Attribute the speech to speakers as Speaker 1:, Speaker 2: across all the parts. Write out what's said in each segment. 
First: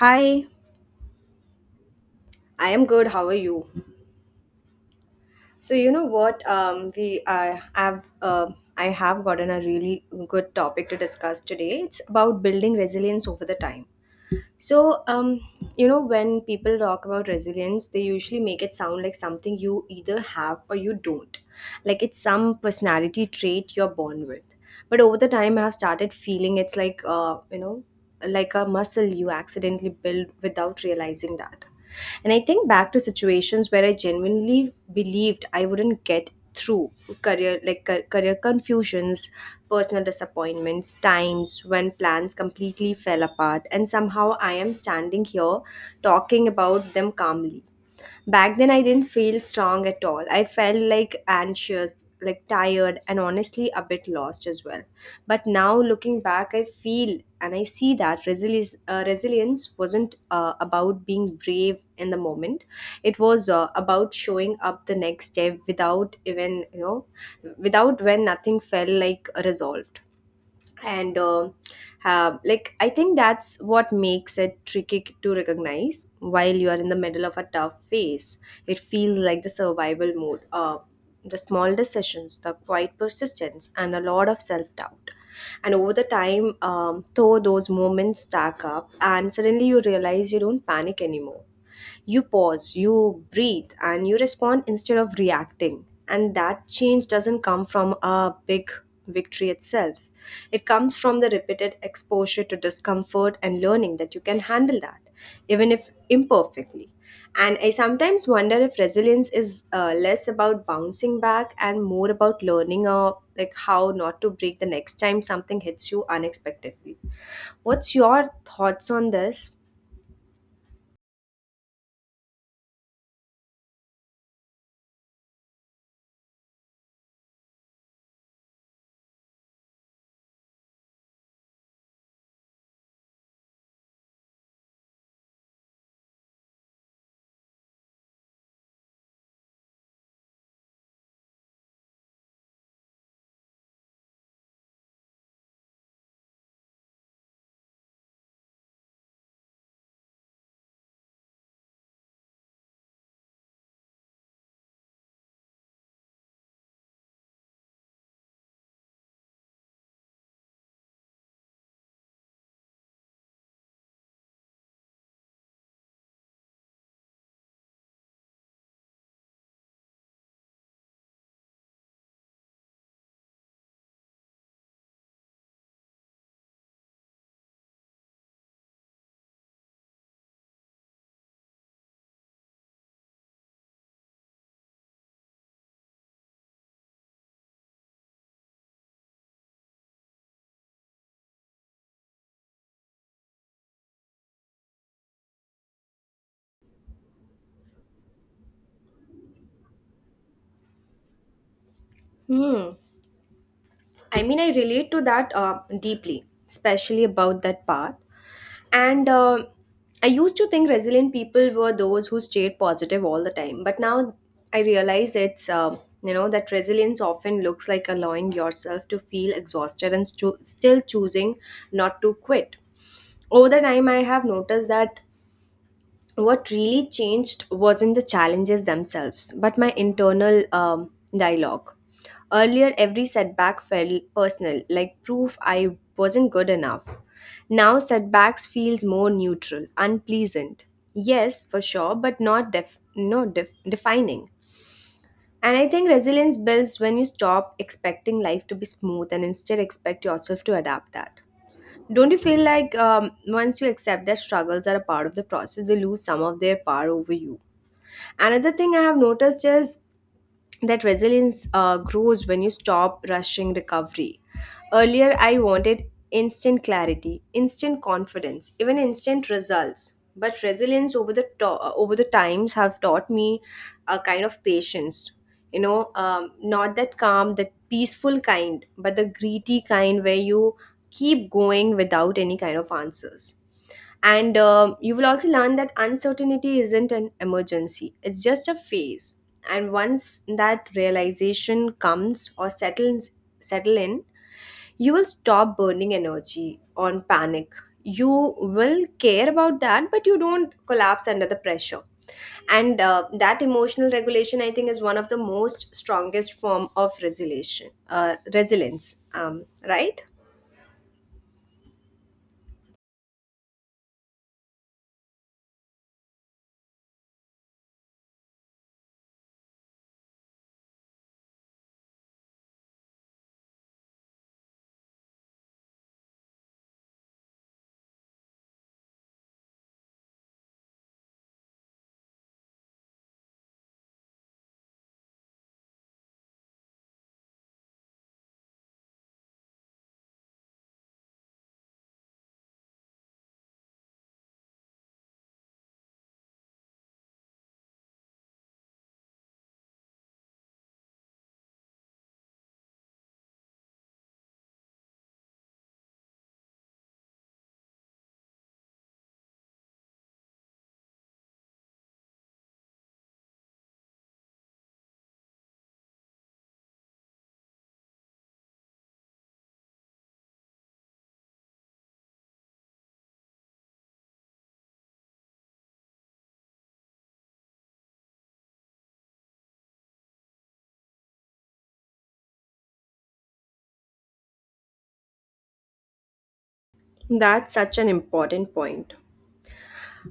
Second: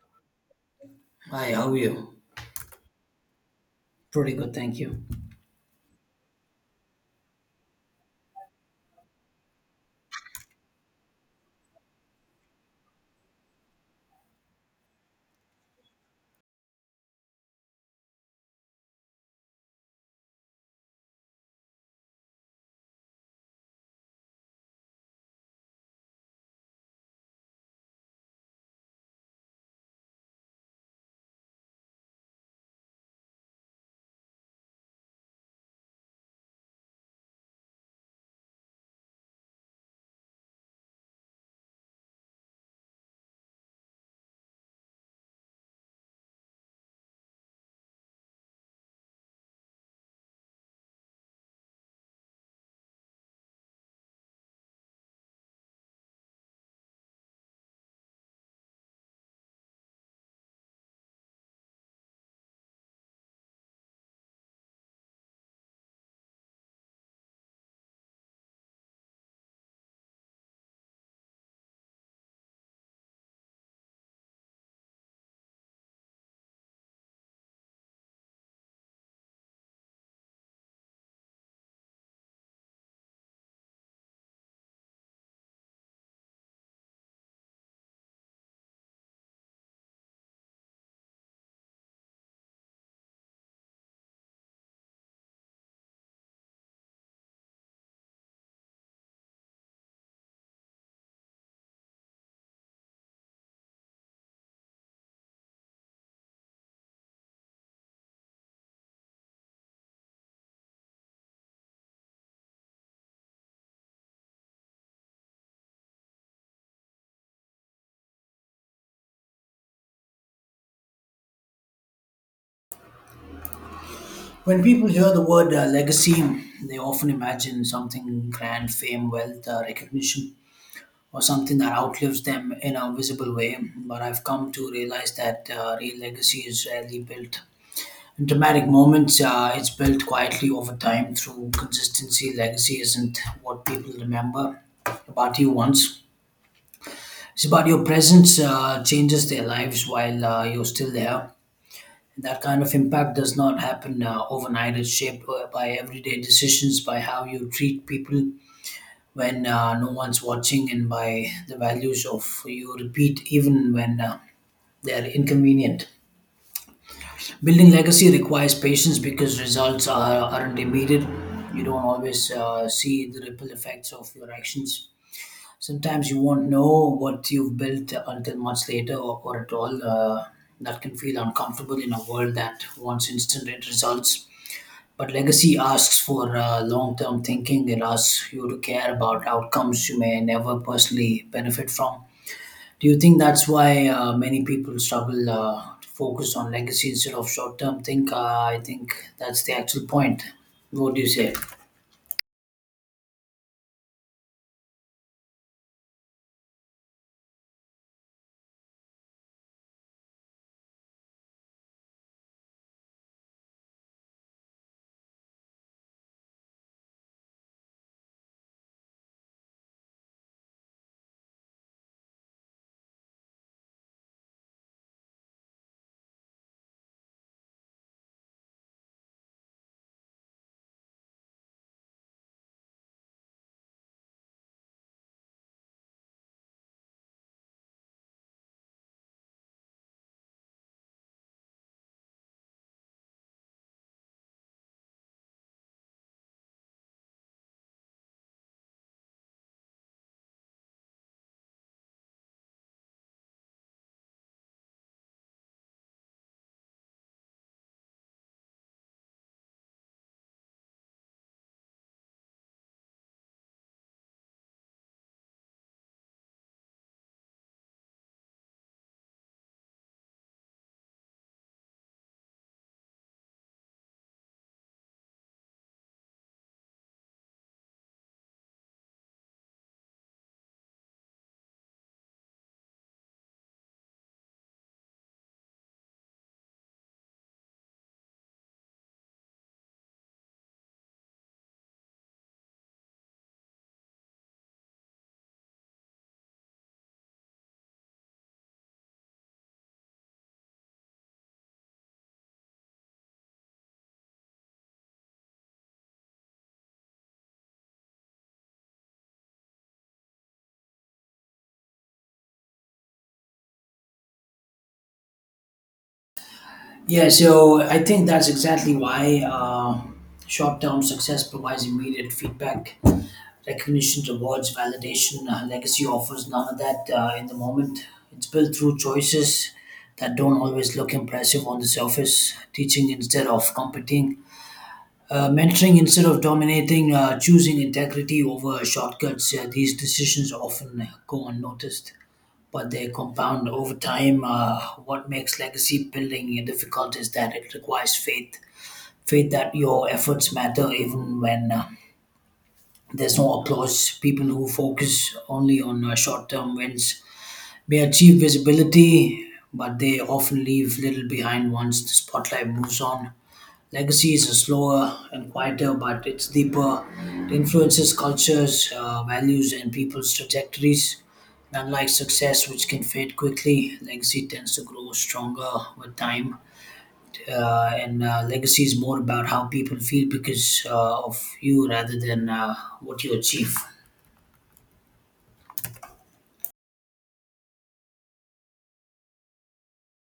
Speaker 1: Hi,
Speaker 2: Hi, how are you?
Speaker 1: I am good. How are you?
Speaker 2: Pretty good, thank you.
Speaker 1: So you know what? We have I have gotten a really good topic to discuss today. It's about building resilience over the time. So, when people talk about resilience, they usually make it sound like something you either have or you don't. Like it's some personality trait you're born with. But over the time, I've started feeling it's like, like a muscle you accidentally build without realizing that. And I think back to situations where I genuinely believed I wouldn't get through career, like career confusions, personal disappointments, times when plans completely fell apart, and somehow I am standing here talking about them calmly. Back then, I didn't feel strong at all. I felt like anxious, like tired, and honestly a bit lost as well. But now, looking back, I feel and I see that resilience wasn't about being brave in the moment. It was about showing up the next day without even, without when nothing felt like resolved, and have like I think that's what makes it tricky to recognize while you are in the middle of a tough phase. It feels like the survival mode. The small decisions, the quiet persistence, and a lot of self-doubt. And over the time, though, those moments stack up and suddenly you realize you don't panic anymore. You pause, you breathe, and you respond instead of reacting. And that change doesn't come from a big victory itself. It comes from the repeated exposure to discomfort and learning that you can handle that, even if imperfectly. And I sometimes wonder if resilience is less about bouncing back and more about learning like how not to break the next time something hits you unexpectedly. What's your thoughts on this?
Speaker 2: When people hear the word legacy, they often imagine something grand, fame, wealth, recognition, or something that outlives them in a visible way. But I've come to realize that real legacy is rarely built in dramatic moments. It's built quietly over time through consistency. Legacy isn't what people remember about you once. It's about your presence changes their lives while you're still there. That kind of impact does not happen overnight. It's shaped by everyday decisions, by how you treat people when no one's watching, and by the values of you repeat even when they are inconvenient. Building legacy requires patience because aren't immediate. You don't always see the ripple effects of your actions. Sometimes you won't know what you've built until much later or at all. That can feel uncomfortable in a world that wants instant results. But legacy asks for long term thinking. It asks you to care about outcomes you may never personally benefit from. Do you think that's why many people struggle to focus on legacy instead of short term think? I think that's the actual point. What do you say?
Speaker 1: Hmm. I mean, I relate to that deeply, especially about that part. And I used to think resilient people were those who stayed positive all the time, but now I realize it's that resilience often looks like allowing yourself to feel exhausted and still choosing not to quit. Over the time, I have noticed that what really changed wasn't the challenges themselves, but my internal dialogue. Earlier, every setback felt personal, like proof I wasn't good enough. Now, setbacks feels more neutral, unpleasant. Yes, for sure, but not def- no def- defining. And I think resilience builds when you stop expecting life to be smooth and instead expect yourself to adapt that. Don't you feel like, once you accept that struggles are a part of the process, they lose some of their power over you? Another thing I have noticed is that resilience grows when you stop rushing recovery. Earlier, I wanted instant clarity, instant confidence, even instant results. But resilience over the times have taught me a kind of patience. You know, not that calm, that peaceful kind, but the greedy kind where you keep going without any kind of answers. And you will also learn that uncertainty isn't an emergency, it's just a phase. And once that realization comes or settles settle in, you will stop burning energy on panic. You will care about that, but you don't collapse under the pressure. And that emotional regulation, I think, is one of the most strongest form of resilience. Right?
Speaker 2: Yeah, so I think that's exactly why short term success provides immediate feedback, recognition, rewards, validation. Legacy offers none of that in the moment. It's built through choices that don't always look impressive on the surface, teaching instead of competing, mentoring instead of dominating, choosing integrity over shortcuts. These decisions often go unnoticed, but they compound over time. What makes legacy building difficult is that it requires faith, that your efforts matter even when there's no applause. People who focus only on short term wins may achieve visibility, but they often leave little behind once the spotlight moves on. Legacy is slower and quieter, but it's deeper. It influences cultures, values, and people's trajectories. And unlike success, which can fade quickly, legacy tends to grow stronger with time. And legacy is more about how people feel because of you rather than what you achieve.
Speaker 1: That's such an important point.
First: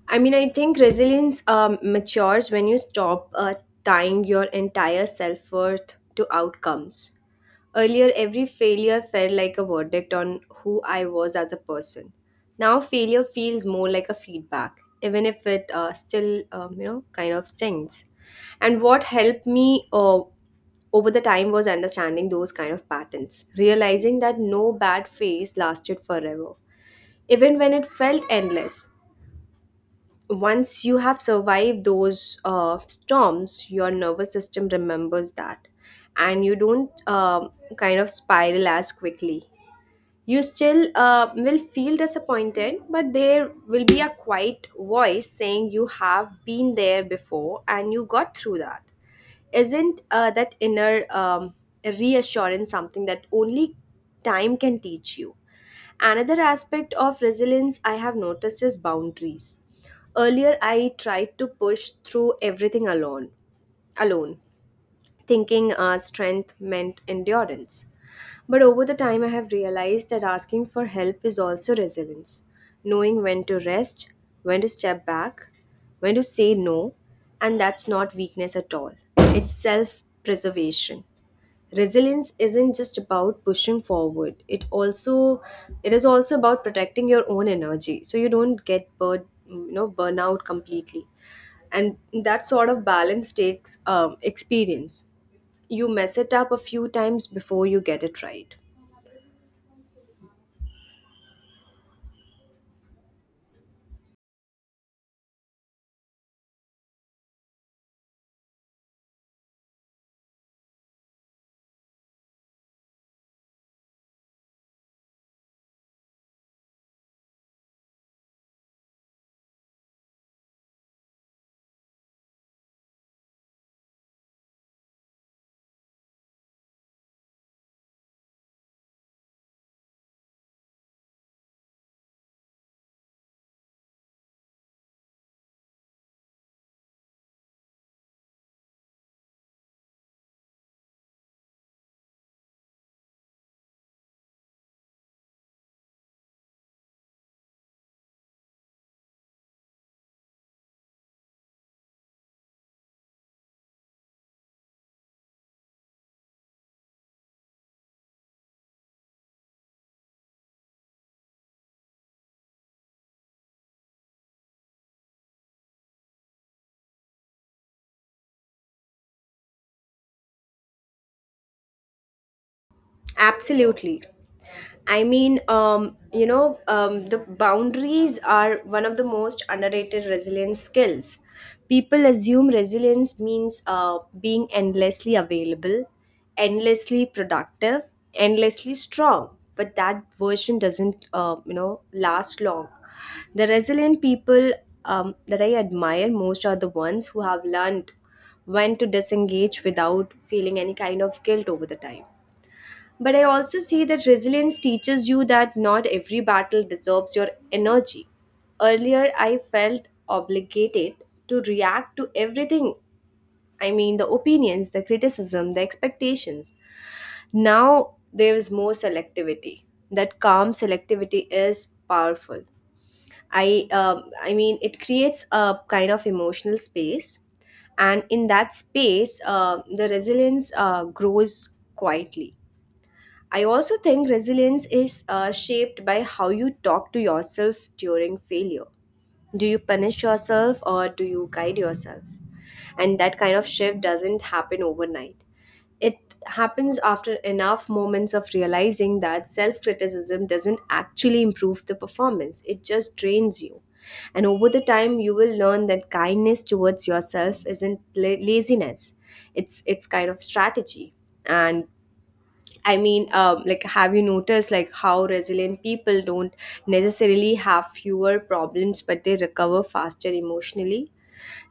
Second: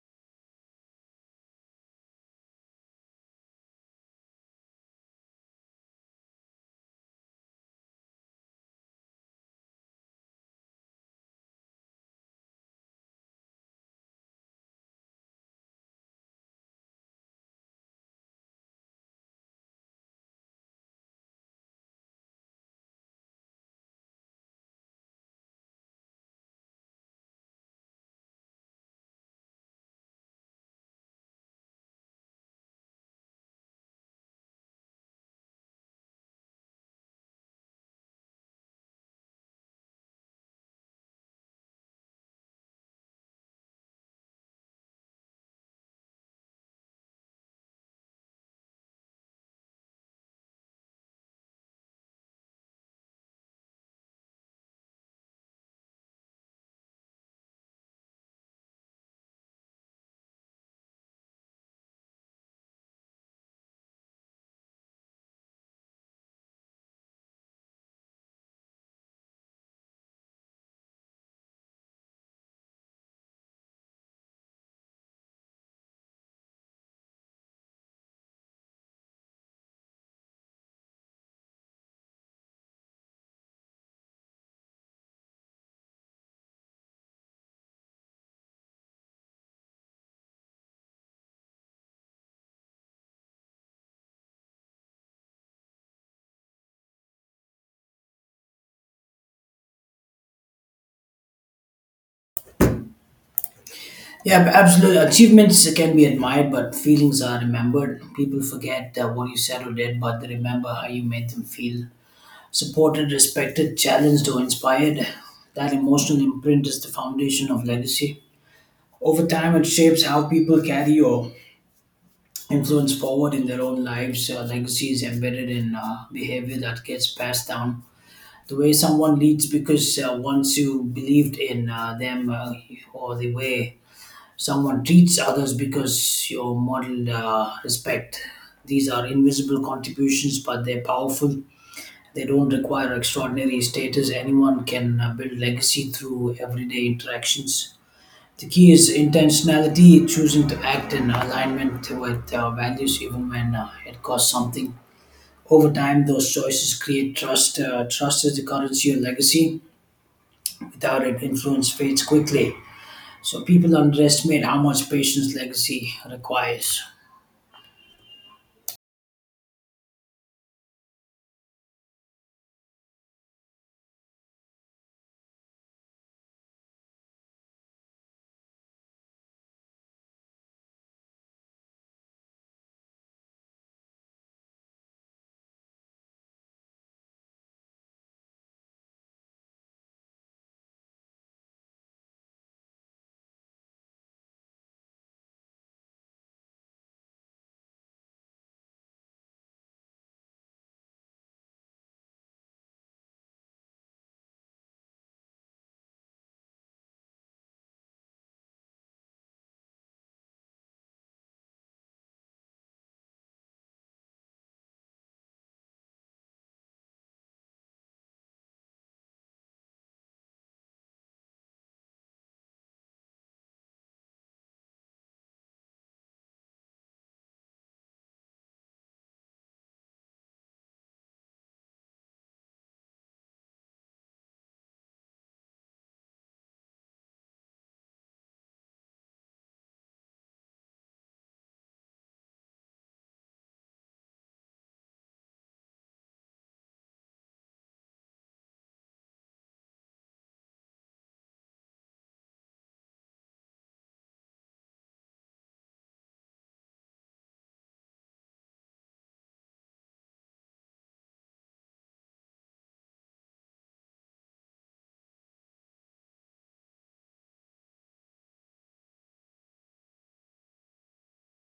Speaker 1: I mean, I think resilience matures when you stop tying your entire self worth to outcomes. Earlier, every failure felt like a verdict on who I was as a person. Now, failure feels more like a feedback, even if it still, kind of stings. And what helped me over the time was understanding those kind of patterns, realizing that no bad phase lasted forever, even when it felt endless. Once you have survived those storms, your nervous system remembers that, and you don't kind of spiral as quickly. You still will feel disappointed, but there will be a quiet voice saying you have been there before and you got through that. Isn't that inner reassurance something that only time can teach you? Another aspect of resilience I have noticed is boundaries. Earlier, I tried to push through everything alone, thinking strength meant endurance. But over the time, I have realized that asking for help is also resilience. Knowing when to rest, when to step back, when to say no, and that's not weakness at all. It's self preservation. Resilience isn't just about pushing forward, it also it is also about protecting your own energy so you don't get burnout completely. And that sort of balance takes experience. You mess it up a few times before you get it right.
Speaker 2: Yeah, absolutely. Achievements can be admired, but feelings are remembered. People forget what you said or did, but they remember how you made them feel: supported, respected, challenged, or inspired. That emotional imprint is the foundation of legacy. Over time, it shapes how people carry or influence forward in their own lives. Legacy is embedded in behavior that gets passed down. The way someone leads, because once you believed in them, or the way someone treats others, because you modeled respect. These are invisible contributions, but they're powerful. They don't require extraordinary status. Anyone can build legacy through everyday interactions. The key is intentionality, choosing to act in alignment with values even when it costs something. Over time, those choices create trust. Trust is the currency of legacy. Without it, influence fades quickly. So people underestimate how much patience legacy requires.
Speaker 1: Absolutely. I mean, the boundaries are one of the most underrated resilience skills. People assume resilience means being endlessly available, endlessly productive, endlessly strong. But that version doesn't, you know, last long. The resilient people, that I admire most, are the ones who have learned when to disengage without feeling any kind of guilt over the time. But I also see that resilience teaches you that not every battle deserves your energy. Earlier, I felt obligated to react to everything, I mean, the opinions, the criticism, the expectations. Now, there is more selectivity. That calm selectivity is powerful. I mean, it creates a kind of emotional space, and in that space, the resilience grows quietly. I also think resilience is shaped by how you talk to yourself during failure. Do you punish yourself or do you guide yourself? And that kind of shift doesn't happen overnight. It happens after enough moments of realizing that self criticism doesn't actually improve the performance, it just drains you. And over the time, you will learn that kindness towards yourself isn't laziness, it's kind of strategy. And I mean, like, have you noticed like how resilient people don't necessarily have fewer problems, but they recover faster emotionally?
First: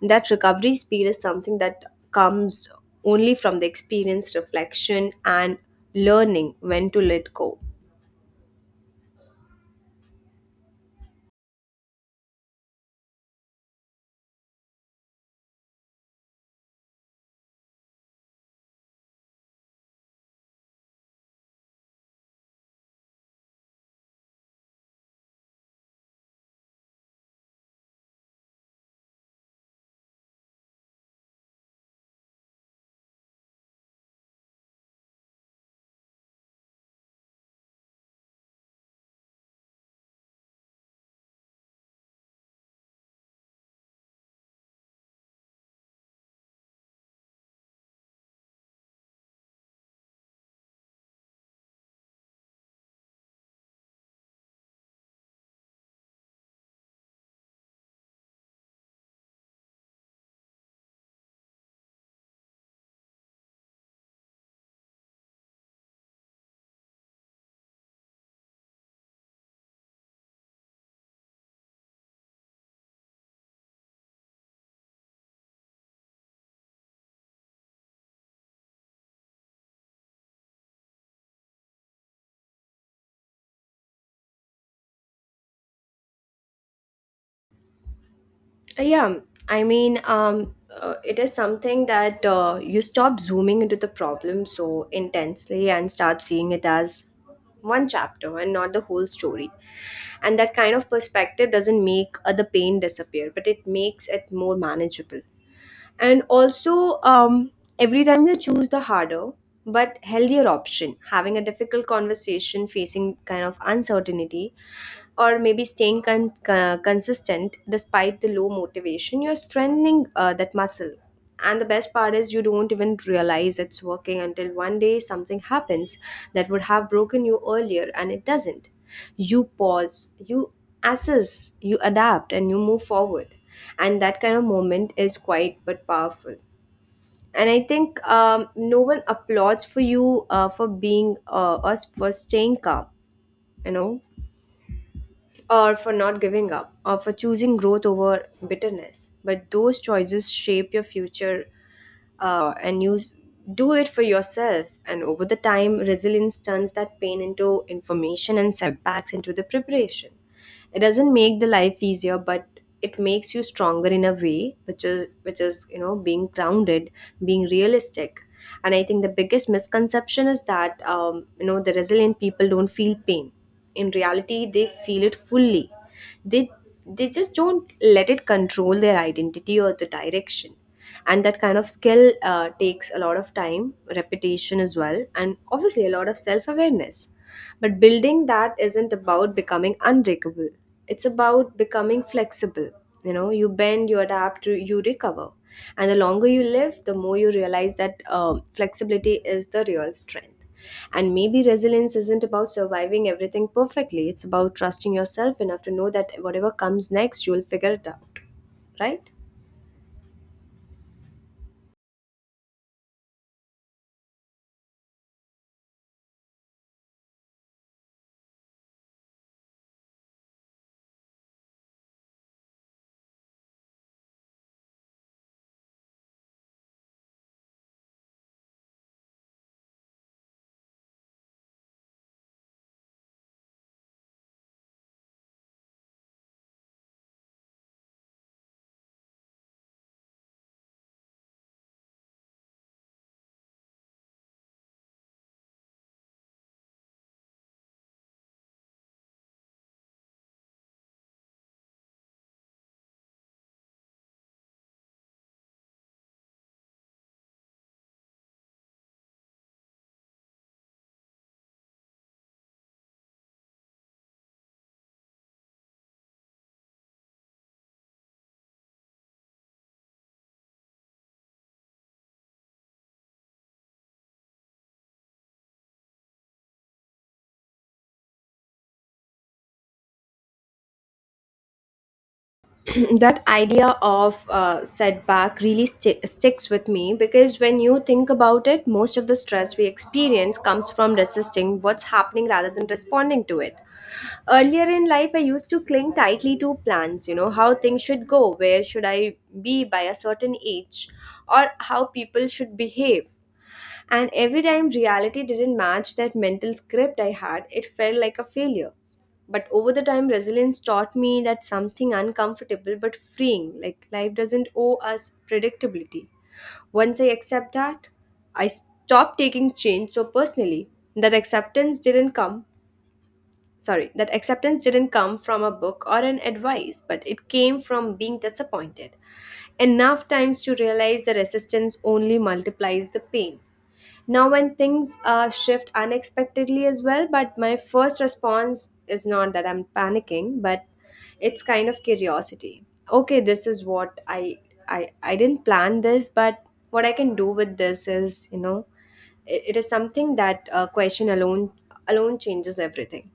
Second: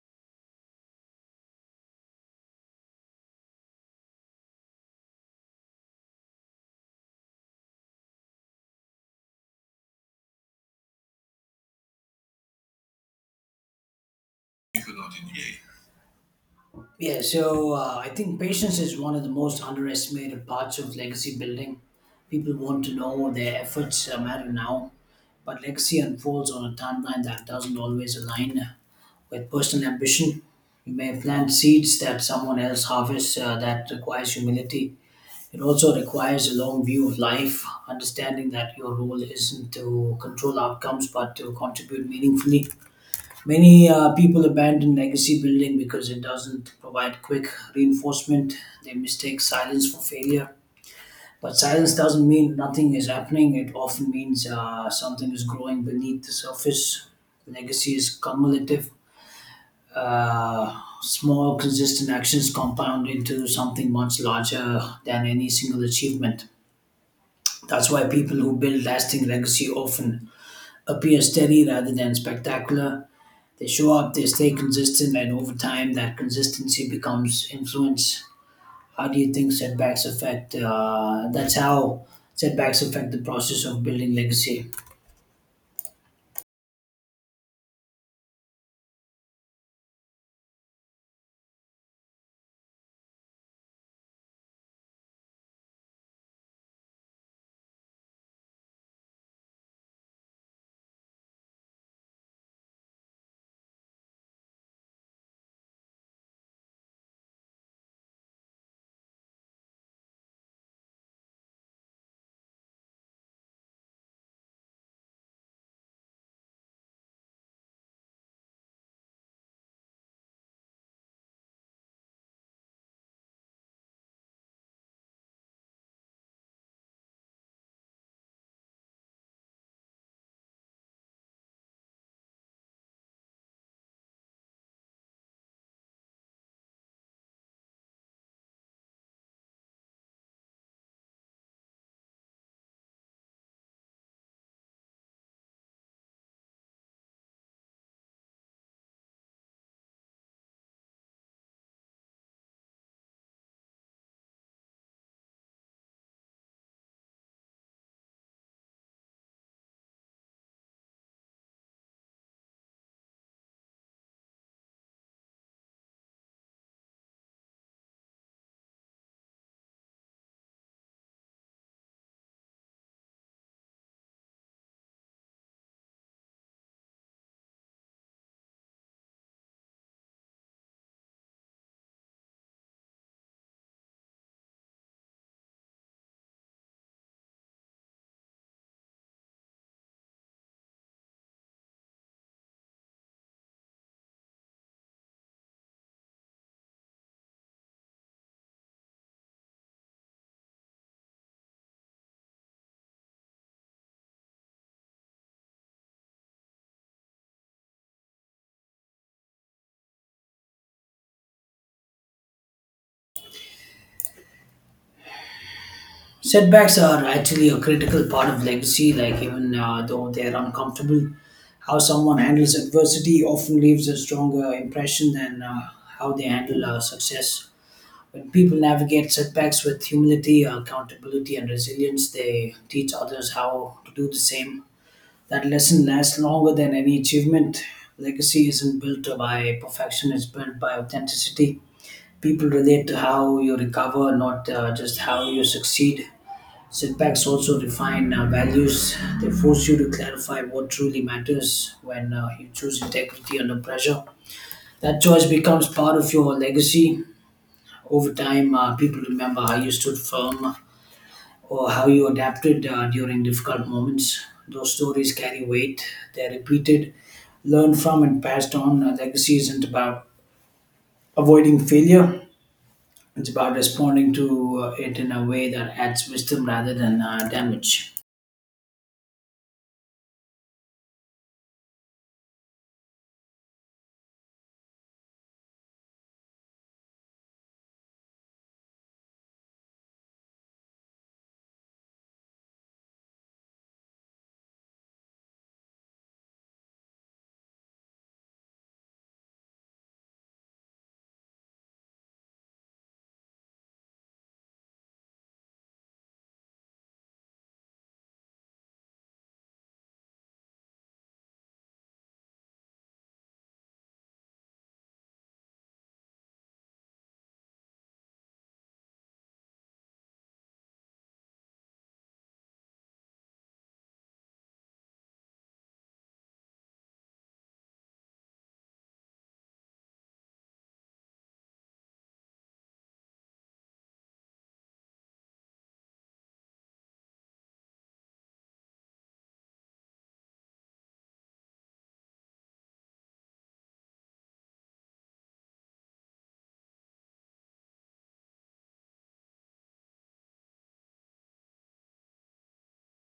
Speaker 1: That recovery speed is something that comes only from the experience, reflection, and learning when to let go.
Speaker 2: Yeah, so I think patience is one of the most underestimated parts of legacy building. People want to know their efforts matter now, but legacy unfolds on a timeline that doesn't always align with personal ambition. You may plant seeds that someone else harvests, that requires humility. It also requires a long view of life, understanding that your role isn't to control outcomes but to contribute meaningfully. Many people abandon legacy building because it doesn't provide quick reinforcement. They mistake silence for failure. But silence doesn't mean nothing is happening, it often means something is growing beneath the surface. Legacy is cumulative. Small, consistent actions compound into something much larger than any single achievement. That's why people who build lasting legacy often appear steady rather than spectacular. They show up, they stay consistent, and over time, that consistency becomes influence. How do you think setbacks affect? That's how setbacks affect the process of building legacy?
Speaker 1: Yeah, I mean, it is something that you stop zooming into the problem so intensely and start seeing it as one chapter and not the whole story. And that kind of perspective doesn't make the pain disappear, but it makes it more manageable. And also, every time you choose the harder but healthier option, having a difficult conversation, facing kind of uncertainty, or maybe staying consistent despite the low motivation, you're strengthening that muscle. And the best part is, you don't even realize it's working until one day something happens that would have broken you earlier, and it doesn't. You pause, you assess, you adapt, and you move forward. And that kind of moment is quite but powerful. And I think, no one applauds for you for being us for staying calm, you know, or for not giving up, or for choosing growth over bitterness. But those choices shape your future, and you do it for yourself. And over the time, resilience turns that pain into information and setbacks into the preparation. It doesn't make the life easier, but it makes you stronger in a way, which is, which is, you know, being grounded, being realistic. And I think the biggest misconception is that, the resilient people don't feel pain. In reality, they feel it fully. They they just don't let it control their identity or the direction. And that kind of skill takes a lot of time, repetition as well, and obviously a lot of self-awareness. But building that isn't about becoming unbreakable, it's about becoming flexible. You know, you bend, you adapt, you recover. And the longer you live, the more you realize that, flexibility is the real strength. And maybe resilience isn't about surviving everything perfectly, it's about trusting yourself enough to know that whatever comes next, you'll figure it out, right?
Speaker 2: Setbacks are actually a critical part of legacy. Like even though they're uncomfortable, how someone handles adversity often leaves a stronger impression than how they handle success. When people navigate setbacks with humility, accountability, and resilience, they teach others how to do the same. That lesson lasts longer than any achievement. Legacy isn't built by perfection, it's built by authenticity. People relate to how you recover, not just how you succeed. Setbacks also define values. They force you to clarify what truly matters when you choose integrity under pressure. That choice becomes part of your legacy over time. People remember how you stood firm or how you adapted during difficult moments. Those stories carry weight, they're repeated, learned from, and passed on. A legacy isn't about avoiding failure, it's about responding to it in a way that adds wisdom rather than damage.
Speaker 1: That idea of setback really sticks with me because when you think about it, most of the stress we experience comes from resisting what's happening rather than responding to it. Earlier in life, I used to cling tightly to plans, you know, how things should go, where should I be by a certain age, or how people should behave. And every time reality didn't match that mental script I had, it felt like a failure. But over the time, resilience taught me that something uncomfortable but freeing, like life doesn't owe us predictability. Once I accept that, I stopped taking change so personally. That acceptance didn't come, sorry, that acceptance didn't come from a book or an advice, but it came from being disappointed enough times to realize the resistance only multiplies the pain. Now when things shift unexpectedly as well, but my first response is not that I'm panicking, but it's kind of curiosity. Okay, this is what I didn't plan this, but what I can do with this is. It is something that question alone changes everything.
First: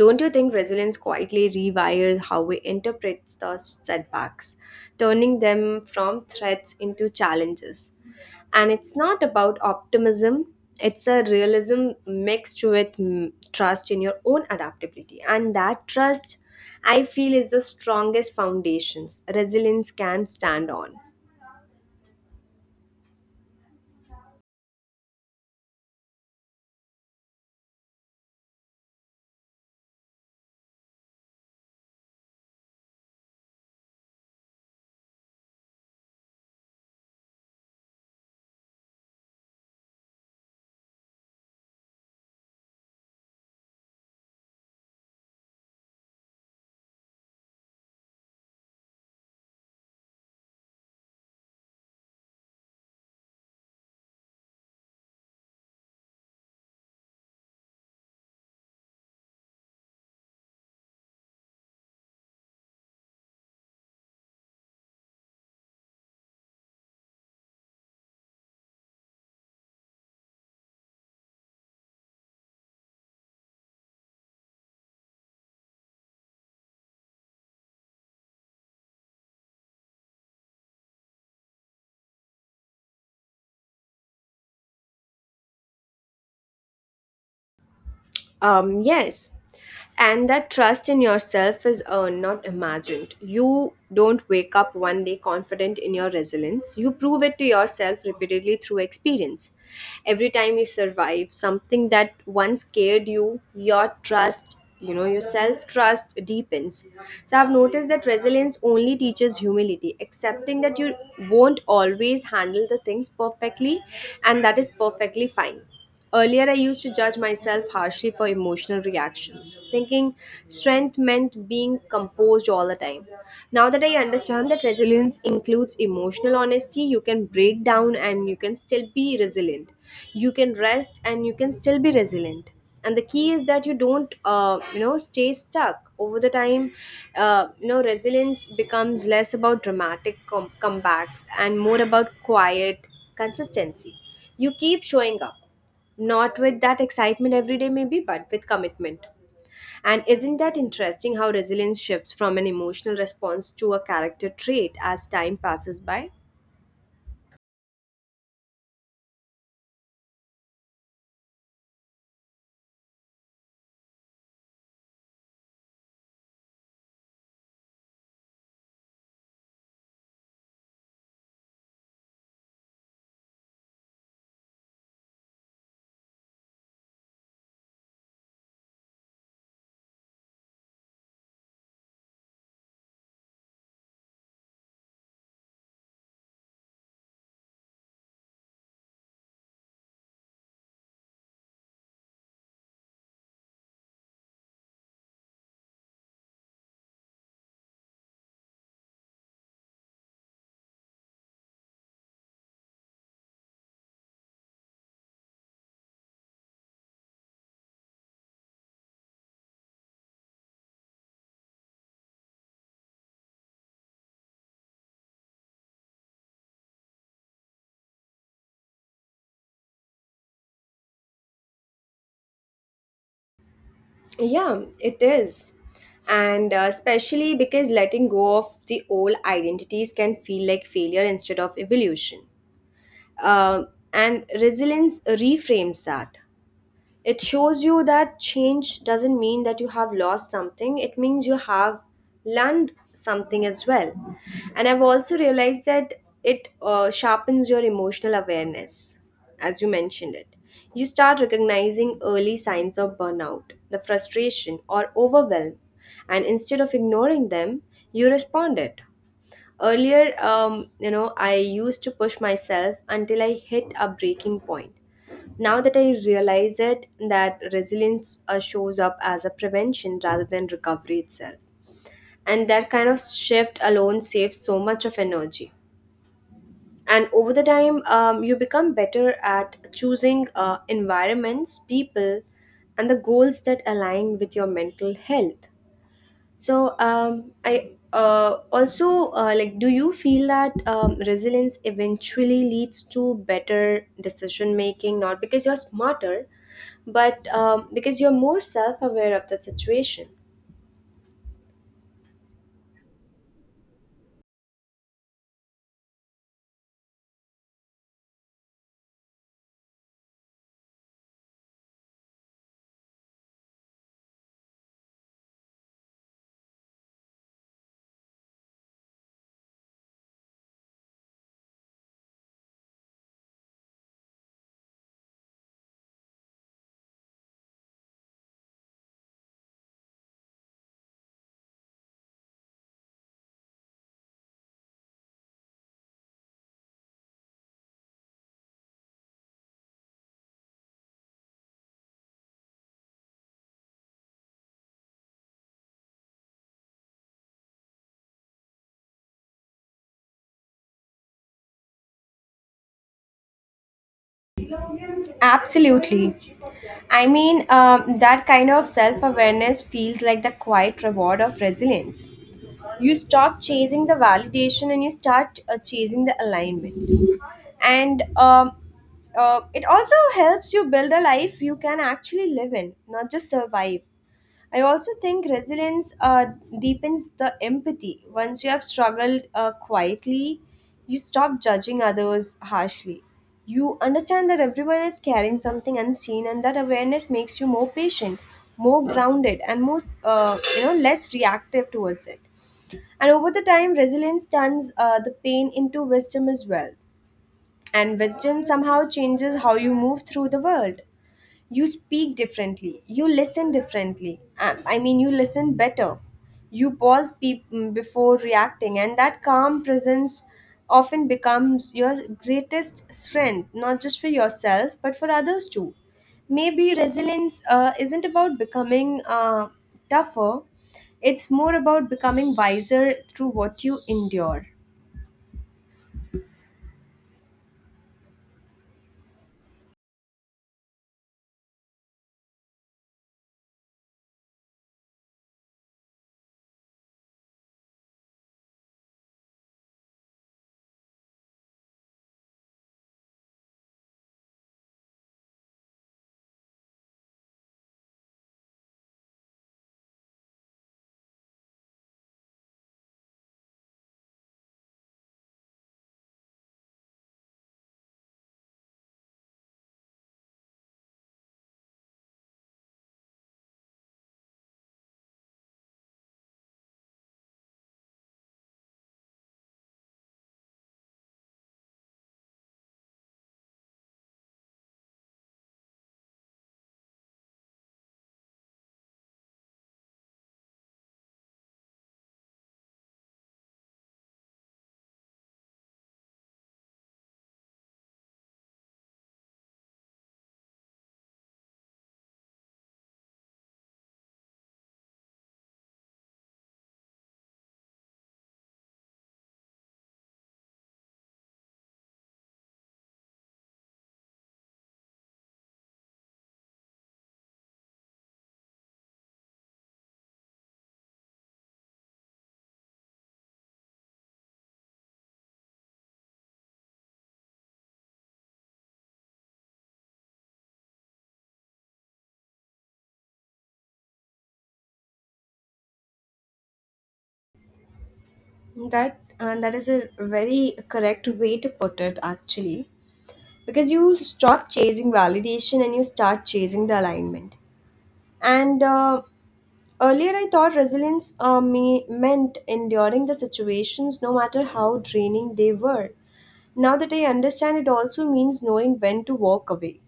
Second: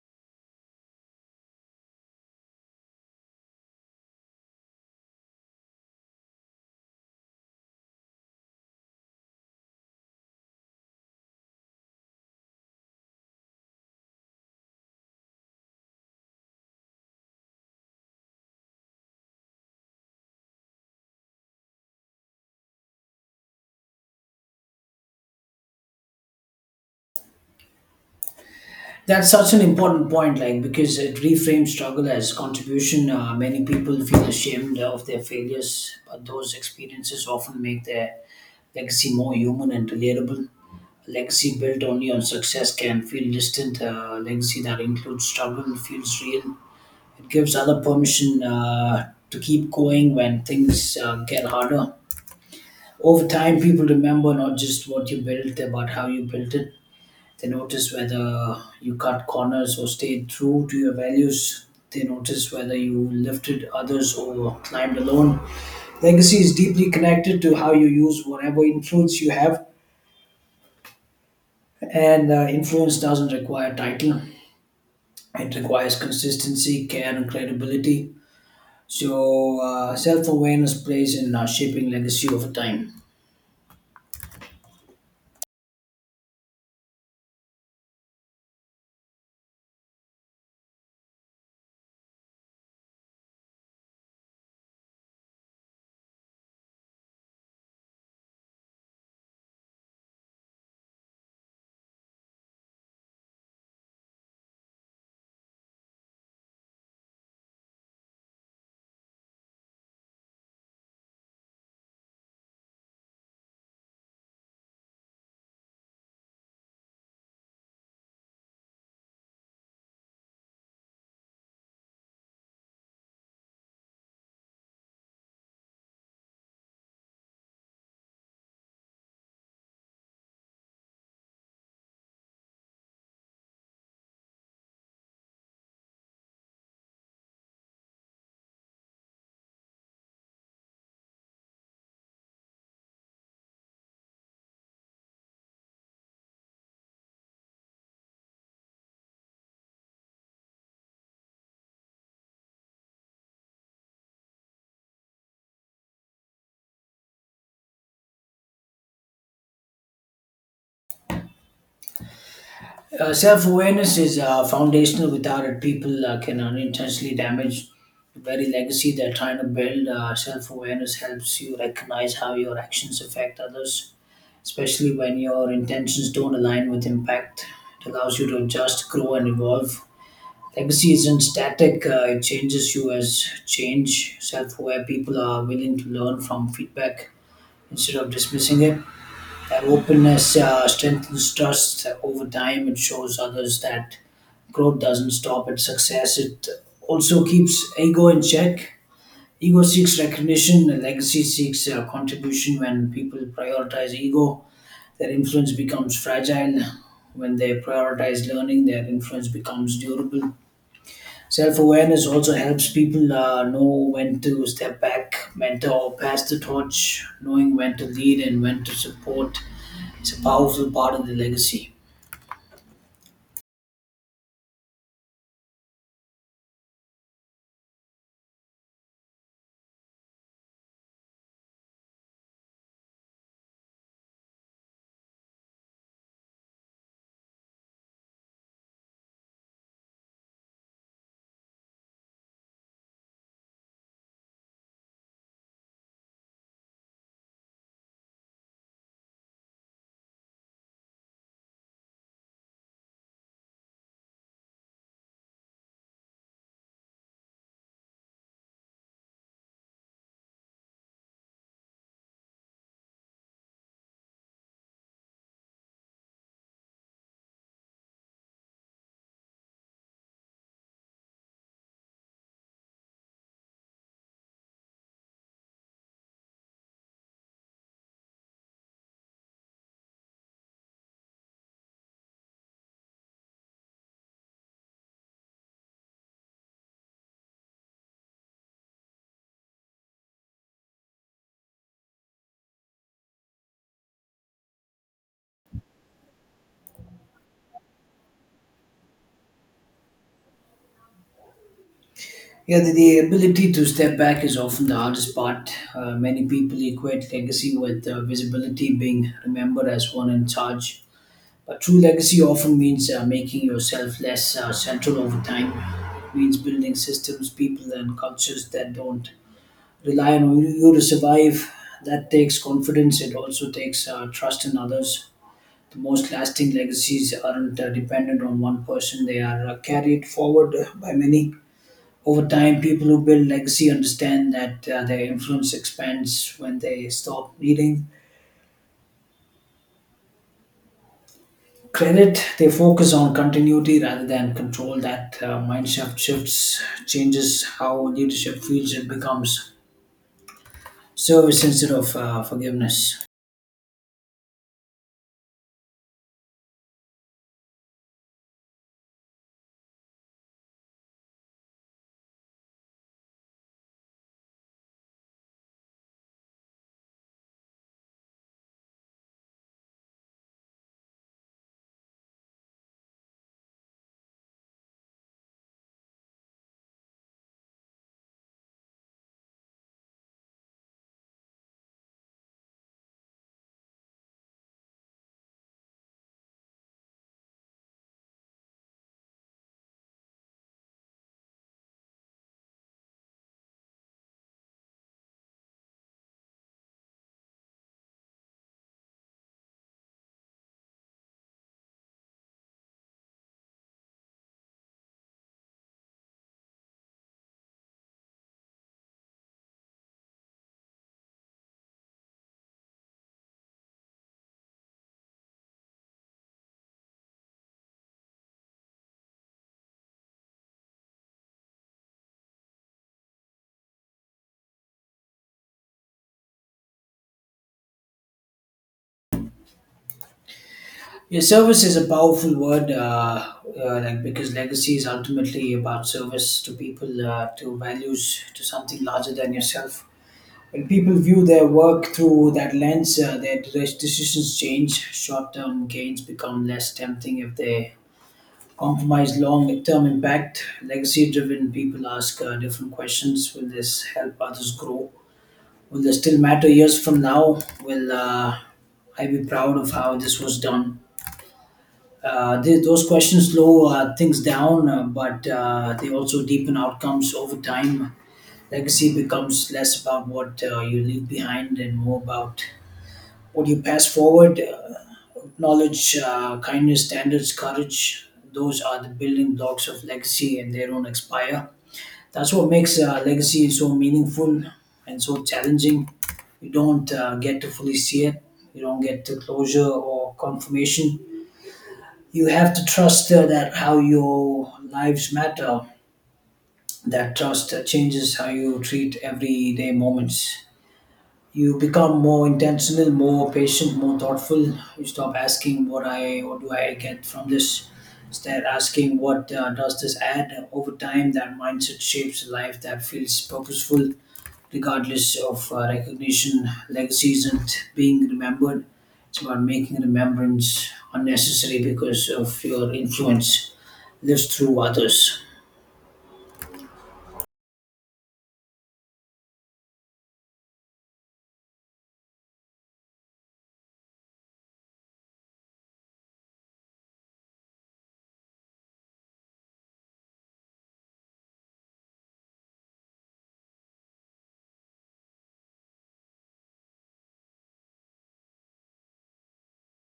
Speaker 1: Don't you think resilience quietly rewires how we interpret the setbacks, turning them from threats into challenges? And it's not about optimism, it's a realism mixed with trust in your own adaptability. And that trust, I feel, is the strongest foundations resilience can stand on.
Speaker 2: That's such an important point, like because it reframes struggle as contribution. Many people feel ashamed of their failures, but those experiences often make their legacy more human and relatable. A legacy built only on success can feel distant. A legacy that includes struggle feels real. It gives other permission to keep going when things get harder. Over time, people remember not just what you built, but how you built it. They notice whether you cut corners or stayed true to your values. They notice whether you lifted others or climbed alone. Legacy is deeply connected to how you use whatever influence you have. And influence doesn't require title, it requires consistency, care, and credibility. So, self awareness plays in shaping legacy over time.
Speaker 1: Yes. And that trust in yourself is earned, not imagined. You don't wake up one day confident in your resilience. You prove it to yourself repeatedly through experience. Every time you survive something that once scared you, your trust, your self trust deepens. So I've noticed that resilience only teaches humility, accepting that you won't always handle the things perfectly, and that is perfectly fine. Earlier, I used to judge myself harshly for emotional reactions, thinking strength meant being composed all the time. Now that I understand that resilience includes emotional honesty, you can break down and you can still be resilient. You can rest and you can still be resilient. And the key is that you don't stay stuck. Over the time, resilience becomes less about dramatic comebacks and more about quiet consistency. You keep showing up not with that excitement every day, maybe, but with commitment. And isn't that interesting how resilience shifts from an emotional response to a character trait as time passes by?
Speaker 2: Self awareness is foundational. Without it, people can unintentionally damage the very legacy they're trying to build. Self awareness helps you recognize how your actions affect others, especially when your intentions don't align with impact. It allows you to adjust, grow, and evolve. Legacy isn't static, it changes you as change. Self aware people are willing to learn from feedback instead of dismissing it. That openness strengthens trust over time. It shows others that growth doesn't stop at success. It also keeps ego in check. Ego seeks recognition, and legacy seeks contribution. When people prioritize ego, their influence becomes fragile. When they prioritize learning, their influence becomes durable. Self awareness also helps people know when to step back, mentor, or pass the torch. Knowing when to lead and when to support is a powerful part of the legacy.
Speaker 1: Yeah, it is. And especially because letting go of the old identities can feel like failure instead of evolution. Uh, and resilience reframes that. It shows you that change doesn't mean that you have lost something, it means you have learned something as well. And I've also realized that it sharpens your emotional awareness, as you mentioned it. You start recognizing early signs of burnout, the frustration or overwhelm, and instead of ignoring them, you respond it. Earlier, I used to push myself until I hit a breaking point. Now that I realize it, that resilience shows up as a prevention rather than recovery itself. And that kind of shift alone saves so much of energy. And over the time, you become better at choosing environments, people, and the goals that align with your mental health. So I also like. Do you feel that resilience eventually leads to better decision making? Not because you're smarter, but because you're more self-aware of the situation.
Speaker 2: Yeah, the ability to step back is often the hardest part. Many people equate legacy with visibility, being remembered as one in charge. But true legacy often means making yourself less central over time. It means building systems, people, and cultures that don't rely on you to survive. That takes confidence. It also takes trust in others. The most lasting legacies aren't dependent on one person, they are carried forward by many. Over time, people who build legacy understand that their influence expands when they stop needing credit. They focus on continuity rather than control. That mind shift changes how leadership feels, it becomes service instead of forgiveness.
Speaker 1: Absolutely. I mean, that kind of self awareness feels like the quiet reward of resilience. You stop chasing the validation and you start chasing the alignment. And it also helps you build a life you can actually live in, not just survive. I also think resilience deepens the empathy. Once you have struggled quietly, you stop judging others harshly. You understand that everyone is carrying something unseen, and that awareness makes you more patient, more grounded, and more less reactive towards it. And over the time, resilience turns the pain into wisdom as well. And wisdom somehow changes how you move through the world. You speak differently, you listen differently. I mean, you listen better. You pause before reacting, and that calm presence often becomes your greatest strength, not just for yourself but for others too. Maybe resilience isn't about becoming tougher, it's more about becoming wiser through what you endure.
Speaker 2: Yeah, service is a powerful word, like because legacy is ultimately about service to people, to values, to something larger than yourself. When people view their work through that lens, their decisions change. Short-term gains become less tempting if they compromise long-term impact. Legacy-driven people ask different questions: Will this help others grow? Will this still matter years from now? Will I be proud of how this was done? Those questions slow things down, but they also deepen outcomes over time. Legacy becomes less about what you leave behind and more about what you pass forward. Knowledge, kindness, standards, courage, those are the building blocks of legacy, and they don't expire. That's what makes legacy so meaningful and so challenging. You don't get to fully see it, you don't get to closure or confirmation. You have to trust that how your lives matter. That trust changes how you treat everyday moments. You become more intentional, more patient, more thoughtful. You stop asking what do I get from this, instead asking what does this add over time. That mindset shapes a life that feels purposeful regardless of recognition. Legacy isn't being remembered, it's about making remembrance unnecessary because of your influence lives through others.
Speaker 1: That is a very correct way to put it actually, because you stop chasing validation and you start chasing the alignment. And Earlier, I thought resilience meant enduring the situations no matter how draining they were. Now that I understand, it also means knowing when to walk away.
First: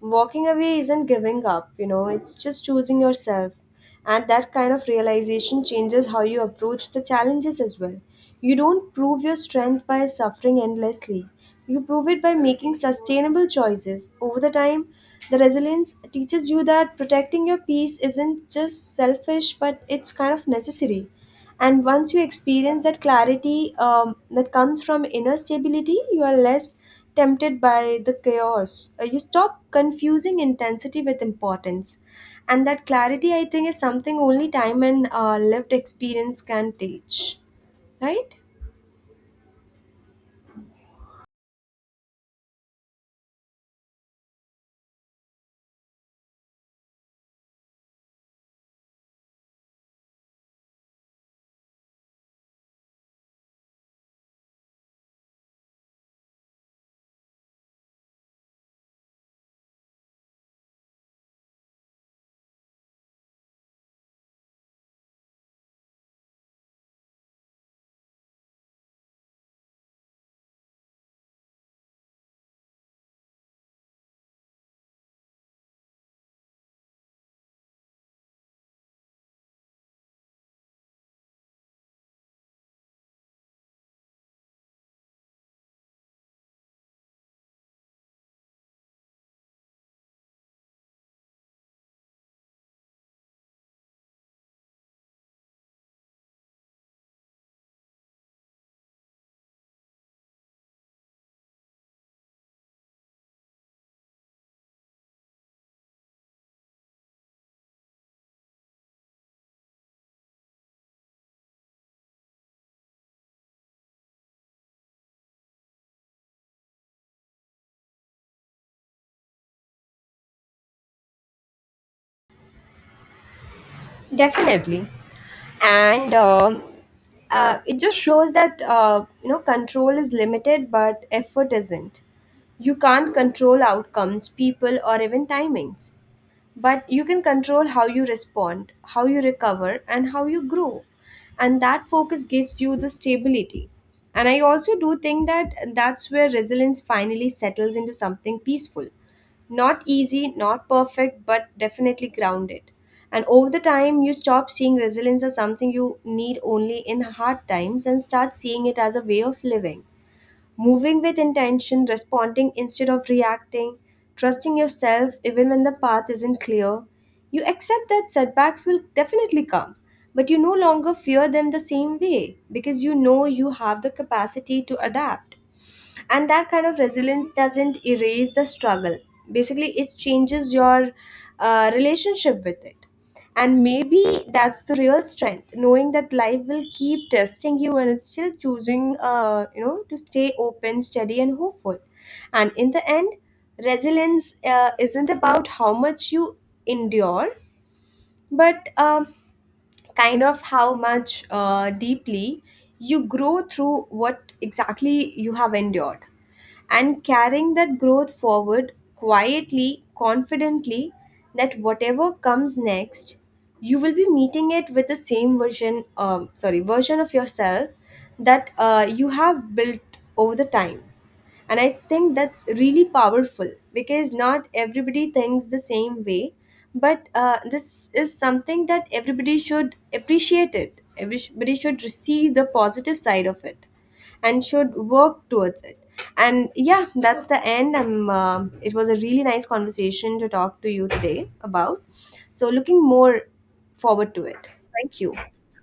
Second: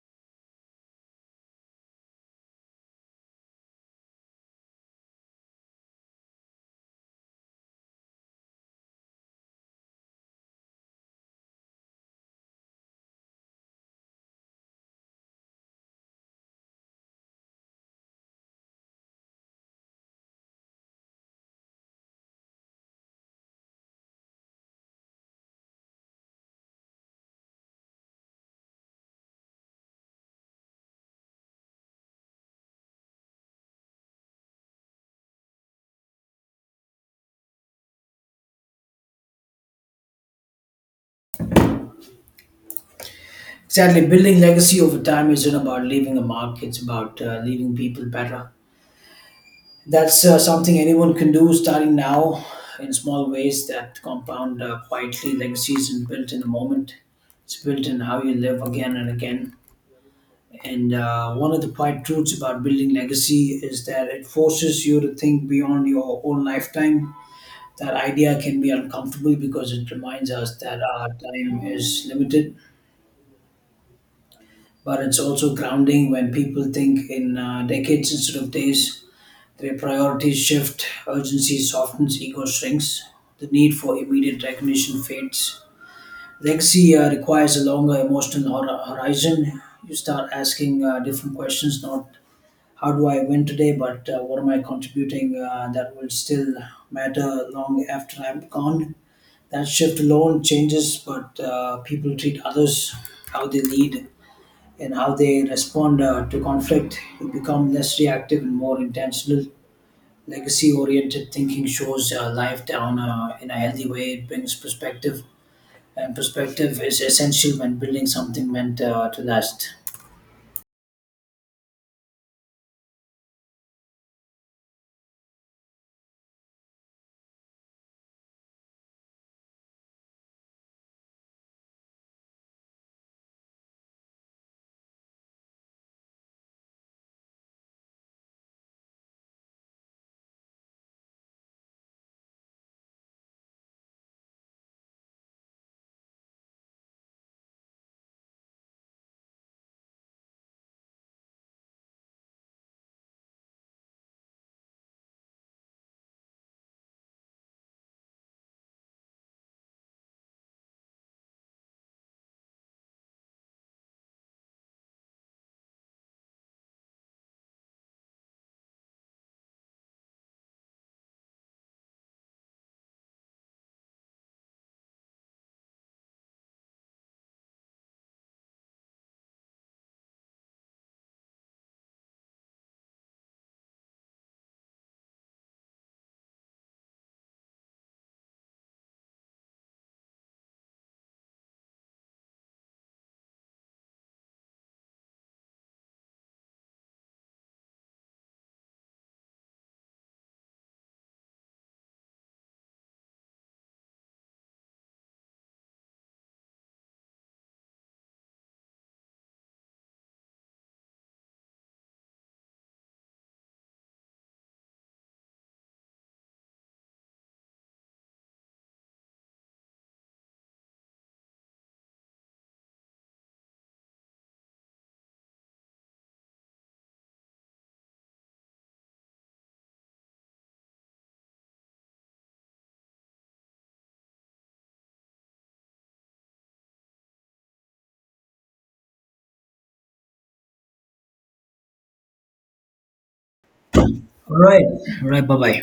Speaker 1: Walking away isn't giving up, you know, it's just choosing yourself. And that kind of realization changes how you approach the challenges as well. You don't prove your strength by suffering endlessly. You prove it by making sustainable choices. Over the time, the resilience teaches you that protecting your peace isn't just selfish, but it's kind of necessary. And once you experience that clarity, that comes from inner stability, you are less tempted by the chaos. You stop confusing intensity with importance, and that clarity, I think, is something only time and lived experience can teach, right?
Speaker 2: Exactly. Building legacy over time isn't about leaving a mark, it's about leaving people better. That's something anyone can do starting now, in small ways that compound quietly. Legacy isn't built in a moment, it's built in how you live again and again. And one of the quiet truths about building legacy is that it forces you to think beyond your own lifetime. That idea can be uncomfortable because it reminds us that our time is limited, but it's also grounding when people think in decades instead of days. Their priorities shift, urgency softens, ego shrinks, the need for immediate recognition fades. Legacy requires a longer emotional horizon. You start asking different questions, not how do I win today, but what am I contributing that will still matter long after I'm gone. That shift alone changes, but people treat others how they lead and how they respond to conflict. You become less reactive and more intentional. Legacy oriented thinking shows life down in a healthy way. It brings perspective, and perspective is essential when building something meant to last.
Speaker 1: Definitely. And it just shows that, control is limited, but effort isn't. You can't control outcomes, people, or even timings, but you can control how you respond, how you recover, and how you grow. And that focus gives you the stability. And I also do think that that's where resilience finally settles into something peaceful. Not easy, not perfect, but definitely grounded. And over the time, you stop seeing resilience as something you need only in hard times and start seeing it as a way of living. Moving with intention, responding instead of reacting, trusting yourself even when the path isn't clear. You accept that setbacks will definitely come, but you no longer fear them the same way because you know you have the capacity to adapt. And that kind of resilience doesn't erase the struggle, basically it changes your relationship with it. And maybe that's the real strength, knowing that life will keep testing you and it's still choosing, to stay open, steady and hopeful. And in the end, resilience isn't about how much you endure, but kind of how much deeply you grow through what exactly you have endured, and carrying that growth forward quietly, confidently, that whatever comes next, you will be meeting it with the same version of yourself that you have built over the time. And I think that's really powerful, because not everybody thinks the same way, but this is something that everybody should appreciate it, everybody should see the positive side of it and should work towards it. And yeah, that's the end. I'm, it was a really nice conversation to talk to you today about. So looking more forward to
Speaker 2: All
Speaker 1: it.
Speaker 2: right.
Speaker 1: Thank
Speaker 2: All
Speaker 1: you.
Speaker 2: right. Bye bye.